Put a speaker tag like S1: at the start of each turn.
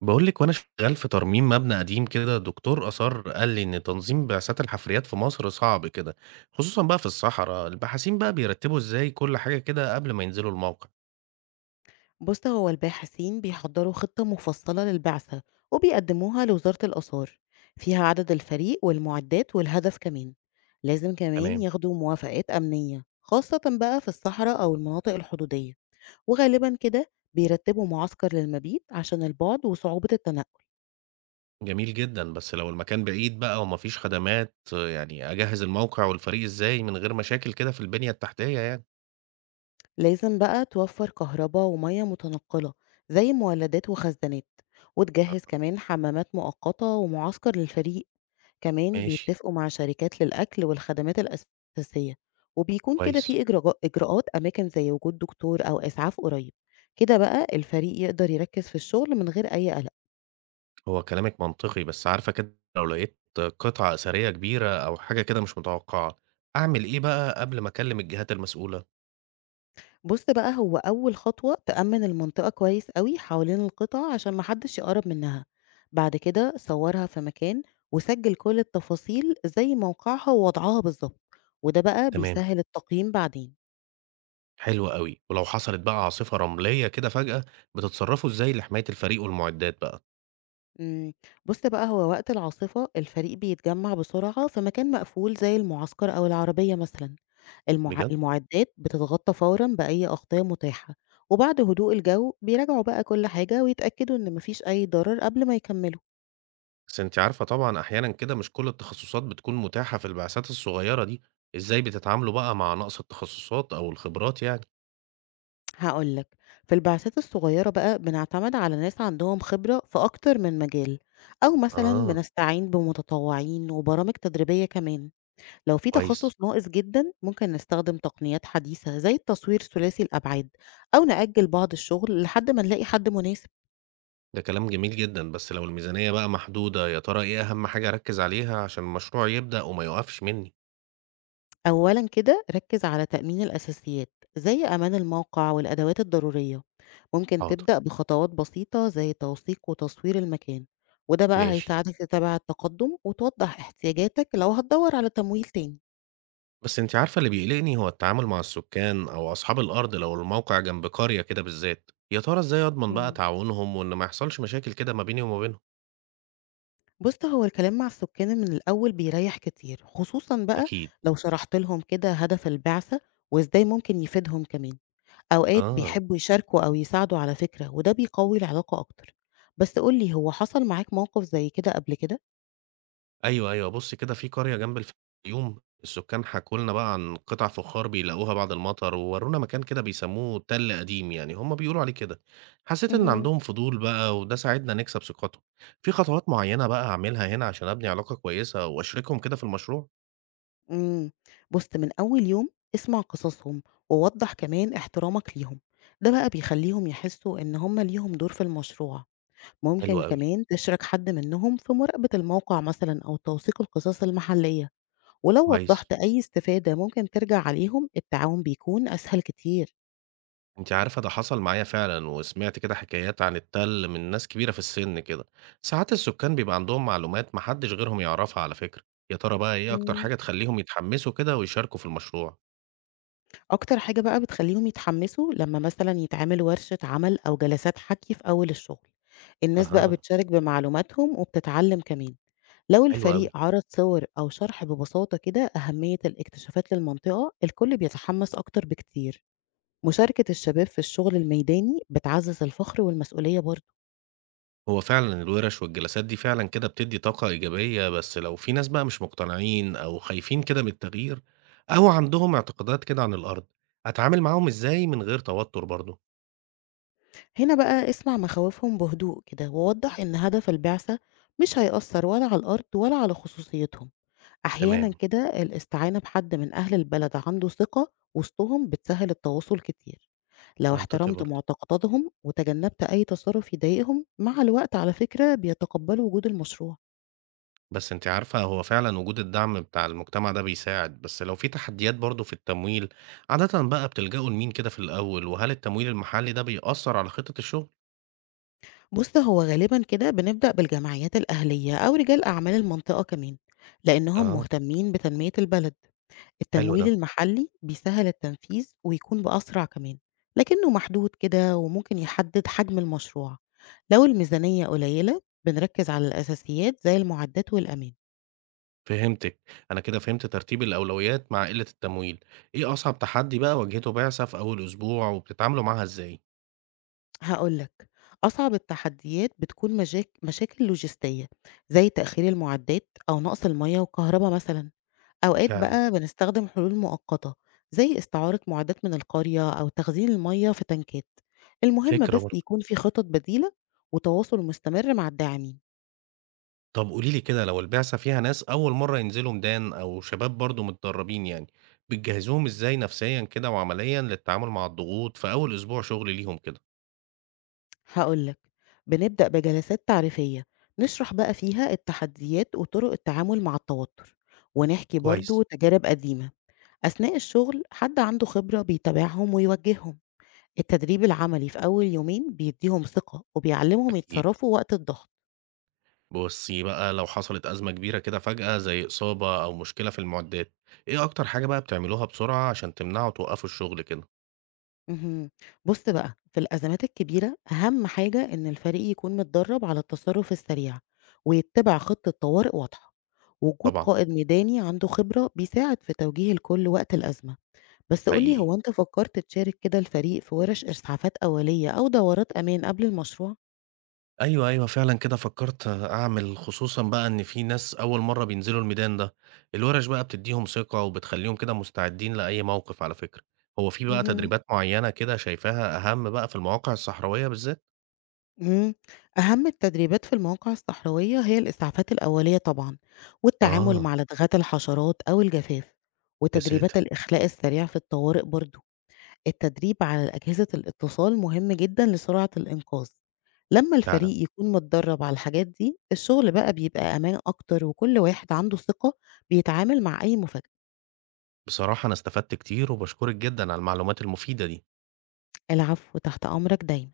S1: باقول لِك وأنا شغّال في ترميم مبنى قديم كده، دكتور آثار قال لي إن تنظيم بعثات الحفريات في مصر صعب كده، خصوصًا بقى في الصحرا، الباحثين بقى بيرتّبوا إزاي كل حاجة كده قبل ما ينزلوا الموقع؟
S2: بص، هو الباحثين بيحضروا خطة مفصلة للبعثة وبيقدموها لوزارة الآثار، فيها عدد الفريق والمعدات والهدف كمان. لازم كمان
S1: تمام،
S2: ياخدوا موافقات أمنية خاصة بقى في الصحراء أو المناطق الحدودية. وغالبا كده بيرتبوا معسكر للمبيت عشان البعد وصعوبة التنقل.
S1: جميل جدًا، بس لو المكان بعيد بقى وما فيش خدمات، آه، يعني أجهّز الموقع والفريق إزاي من غير مشاكل كده في البنية التحتية يعني؟
S2: لازم بقى توفر كهرباء ومية متنقلة زي مولدات وخزانات، وتجهز
S1: آه،
S2: كمان حمامات مؤقتة ومعسكر للفريق. كمان
S1: ماشي،
S2: بيتفقوا مع شركات للأكل والخدمات الأساسية، وبيكون كده
S1: كويس،
S2: في إجراءات أماكن زي وجود دكتور أو إسعاف قريب. كده بقى الفريق يقدر يركز في الشغل من غير أي قلق.
S1: هو كلامِك منطقي، بس عارفة كده لو لقيت قطعة أثرية كبيرة أو حاجة كده مش متوقعة، أعمل إيه بقى قبل ما أكلّم الجهات المسؤولة؟
S2: بص بقى، هو أول خطوة تأمن المنطقة كويس قوي حوالين القطع عشان محدش يقرب منها. بعد كده صورها في مكان، وسجل كل التفاصيل زي موقعها ووضعها بالظبط، وده بقى
S1: تمام.
S2: بيسهل التقييم بعدين.
S1: حلو أوي، ولو حصلت بقى عاصفة رملية كده فجأة، بتتصرّفوا إزاي لحماية الفريق والمعدات بقى؟
S2: إمم، بُص بقى، هو وقت العاصفة الفريق بيتجمّع بسرعة في مكان مقفول زي المعسكر أو العربية مثلًا.
S1: بجد؟
S2: المعدات بتتغطى فورًا بأي أغطية متاحة، وبعد هدوء الجو بيراجعوا بقى كل حاجة ويتأكدوا إن ما فيش أي ضرر قبل ما يكمّلوا.
S1: بس أنتِ عارفة طبعًا أحيانًا كده مش كل التخصصات بتكون متاحة في البعثات الصغيرة دي، إزاي بتتعاملوا بقى مع نقص التخصصات أو الخبرات يعني؟
S2: هاقول لك، في البعثات الصغيرة بقى بنعتمد على ناس عندهم خبرة في أكتر من مجال، أو مثلًا
S1: آه،
S2: بنستعين بمتطوعين وبرامج تدريبية كمان. لو في تخصص
S1: كويس،
S2: ناقص جدًا، ممكن نستخدم تقنيات حديثة زي التصوير ثلاثي الأبعاد، أو نأجل بعض الشغل لحد ما نلاقي حد مناسب.
S1: ده كلام جميل جدًا، بس لو الميزانية بقى محدودة، يا ترى إيه أهم حاجة أركّز عليها عشان المشروع يبدأ وما يُقفش منّي؟
S2: أولًا كده ركز على تأمين الأساسيات زي أمان الموقع والأدوات الضرورية. ممكن
S1: حاضر،
S2: تبدأ بخطوات بسيطة زي توثيق وتصوير المكان، وده بقى
S1: ماشي.
S2: هيساعدك تتابع التقدم وتوضح احتياجاتك لو هتدور على تمويل تاني.
S1: بس أنتِ عارفة اللي بيقلقني هو التعامل مع السكان أو أصحاب الأرض لو الموقع جنب قرية كده بالذات، يا ترى إزاي أضمن بقى
S2: مم.
S1: تعاونهم وإن ما يحصلش مشاكل كده ما بيني وما بينهم؟
S2: بُص، هو الكلام مع السُكّان من الأول بيريّح كتير، خصوصًا بقى
S1: أكيد،
S2: لو شرحت لهم كده هدف البعثة وإزاي ممكن يفيدهم كمان. أوقات
S1: آه،
S2: بيحبّوا يشاركوا أو يساعدوا على فكرة، وده بيقوي العلاقة أكتر. بس قُل لي، هو حصل معاك موقف زي كده قبل كده؟
S1: أيوه، أيوه، بُصّي كده في قرية جنب الفيوم السكان حكوا لنا بقى عن قطع فخار بيلاقوها بعد المطر، وورونا مكان كده بيسموه تل قديم يعني، هم بيقولوا عليه كده، حسيت إن
S2: اهم.
S1: عندهم فضول بقى وده ساعدنا نكسب ثقتهم، في خطوات معينة بقى أعملها هنا عشان أبني علاقة كويسة وأشركهم كده في المشروع؟
S2: إمم. بُص، من أول يوم اسمع قصصهم ووضّح كمان احترامك ليهم. ده بقى بيخلّيهم يحسّوا إن هم ليهم دور في المشروع.
S1: حلو
S2: ممكن
S1: أوي،
S2: كمان تشارك حد منهم في مراقبة الموقع مثلًا أو توثيق القصص المحلية. ولو
S1: كويس.
S2: وضّحت أي استفادة ممكن ترجع عليهم، التعاون بيكون أسهل كتير.
S1: أنتِ عارفة ده حصل معايا فعلًا، وسمعت كده حكايات عن التَل من ناس كبيرة في السن كده. ساعات السكان بيبقى عندهم معلومات ما حدش غيرهم يعرفها على فكرة. يا ترى بقى إيه أكتر
S2: إمم.
S1: حاجة تخلّيهم يتحمسوا كده ويشاركوا في المشروع؟
S2: أكتر حاجة بقى بتخلّيهم يتحمّسوا لمّا مثلًا يتعمل ورشة عمل أو جلسات حَكي في أول الشغل. الناس بقى
S1: أها،
S2: بتشارك بمعلوماتهم وبتتعلّم كمان. لو
S1: حلو
S2: الفريق
S1: أوي.
S2: عرض صور أو شرح ببساطة كده أهمية الاكتشافات للمنطقة، الكل بيتحمّس أكتر بكتير. مشاركة الشباب في الشغل الميداني بتعزّز الفخر والمسؤولية برضه.
S1: هو فعلًا الوِرش والجلسات دي فعلًا كده بتدّي طاقة إيجابية، بس لو في ناس بقى مش مقتنعين أو خايفين كده من التغيير أو عندهم اعتقادات كده عن الأرض، أتعامل معاهم إزاي من غير توتر برضه؟
S2: هنا بقى اسمع مخاوفهم بهدوء كده، ووضح إن هدف البعثة مش هيأثر ولا على الأرض ولا على خصوصيتهم. أحيانا
S1: تمام،
S2: كده الاستعانة بحد من أهل البلد عنده ثقة وسطهم بتسهل التواصل كتير. لو
S1: منطقي
S2: احترمت
S1: برضه.
S2: معتقداتهم وتجنبت أي تصرف يضايقهم، مع الوقت على فكرة بيتقبلوا وجود المشروع.
S1: بس أنتِ عارفة هو فعلًا وجود الدعم بتاع المجتمع ده بيساعد، بس لو في تحديات برضه في التمويل، عادةً بقى بتلجأوا لمين كده في الأول، وهل التمويل المحلي ده بيأثّر على خطة الشغل؟
S2: بص، هو غالبا كده بنبدأ بالجمعيات الأهلية أو رجال أعمال المنطقة كمان، لأنهم
S1: آه،
S2: مهتمين بتنمية البلد.
S1: حلو
S2: التمويل
S1: ده،
S2: المحلي بيسهّل التنفيذ ويكون بأسرع كمان، لكنه محدود كده وممكن يحدد حجم المشروع. لو الميزانية قليلة بنركز على الأساسيات زي المعدات والأمان.
S1: فهمتِك، أنا كده فهمت ترتيب الأولويات مع قلة التمويل، إيه أصعب تحدي بقى واجهته بعثة في أول أسبوع وبتتعاملوا معاها إزاي؟
S2: هاقول لك، أصعب التحديات بتكون مشاكل لوجستية زي تأخير المعدات أو نقص المَيّة والكهربا مثلًا. أوقات
S1: فعلًا،
S2: بقى بنستخدم حلول مؤقتة زي استعارة معدات من القرية أو تخزين المَيّة في تنكات. المهم
S1: فكرة
S2: بس
S1: برضه.
S2: يكون في خطط بديلة وتواصل مستمر مع الداعمين.
S1: طب قولي لي كده لو البعثة فيها ناس أول مرة ينزلوا ميدان أو شباب برضو متدربين يعني بتجهزوهم إزاي نفسيا كده وعمليا للتعامل مع الضغوط في أول أسبوع شغل ليهم كده؟
S2: هقول لك، بنبدأ بجلسات تعريفية نشرح بقى فيها التحديات وطرق التعامل مع التوتر، ونحكي برضو
S1: كويس.
S2: تجارب قديمة. أثناء الشغل حد عنده خبرة بيتابعهم ويوجههم. التدريب العملي في أول يومين بيديهم ثقة وبيعلمهم
S1: أكيد.
S2: يتصرفوا وقت الضغط.
S1: بصي بقى لو حصلت أزمة كبيرة كده فجأة زي إصابة أو مشكلة في المعدات، إيه أكتر حاجة بقى بتعملوها بسرعة عشان تمنعوا توقفوا الشغل كده؟
S2: مهم. بص بقى، في الأزمات الكبيرة أهم حاجة إن الفريق يكون متدرب على التصرف السريع ويتبع خطة طوارئ واضحة. وجود
S1: طبعا.
S2: قائد ميداني عنده خبرة بيساعد في توجيه الكل وقت الأزمة. بس قُل لي،
S1: حقيقي.
S2: هو أنت فكّرت تشارك كده الفريق في ورش إسعافات أولية أو دورات أمان قبل المشروع؟
S1: أيوه، أيوه، فعلًا كده فكّرت أعمل خصوصًا بقى إن في ناس أول مرّة بينزلوا الميدان ده، الوَرَش بقى بتدّيهم ثقة وبتخلّيهم كده مستعدين لأي موقف على فكرة، هو في بقى
S2: اهم.
S1: تدريبات معيّنة كده شايفاها أهَم بقى في المواقع الصحراوية بالذات؟
S2: إمم. أهم التدريبات في المواقع الصحراوية هي الإسعافات الأولية طبعًا، والتعامل
S1: آه،
S2: مع لدغات الحشرات أو الجفاف،
S1: يا
S2: وتدريبات
S1: ساتر!
S2: الإخلاء السريع في الطوارئ برضه. التدريب على أجهزة الاتصال مهم جدًا لسرعة الإنقاذ. لمّا
S1: فعلًا،
S2: الفريق يكون متدرب على الحاجات دي، الشغل بقى بيبقى أمان أكتر وكل واحد عنده ثقة بيتعامل مع أي مفاجأة.
S1: بصراحة أنا استفدت كتير وباشكرِك جدًا على المعلومات المفيدة دي.
S2: العفو، تحت أمرك دايمًا.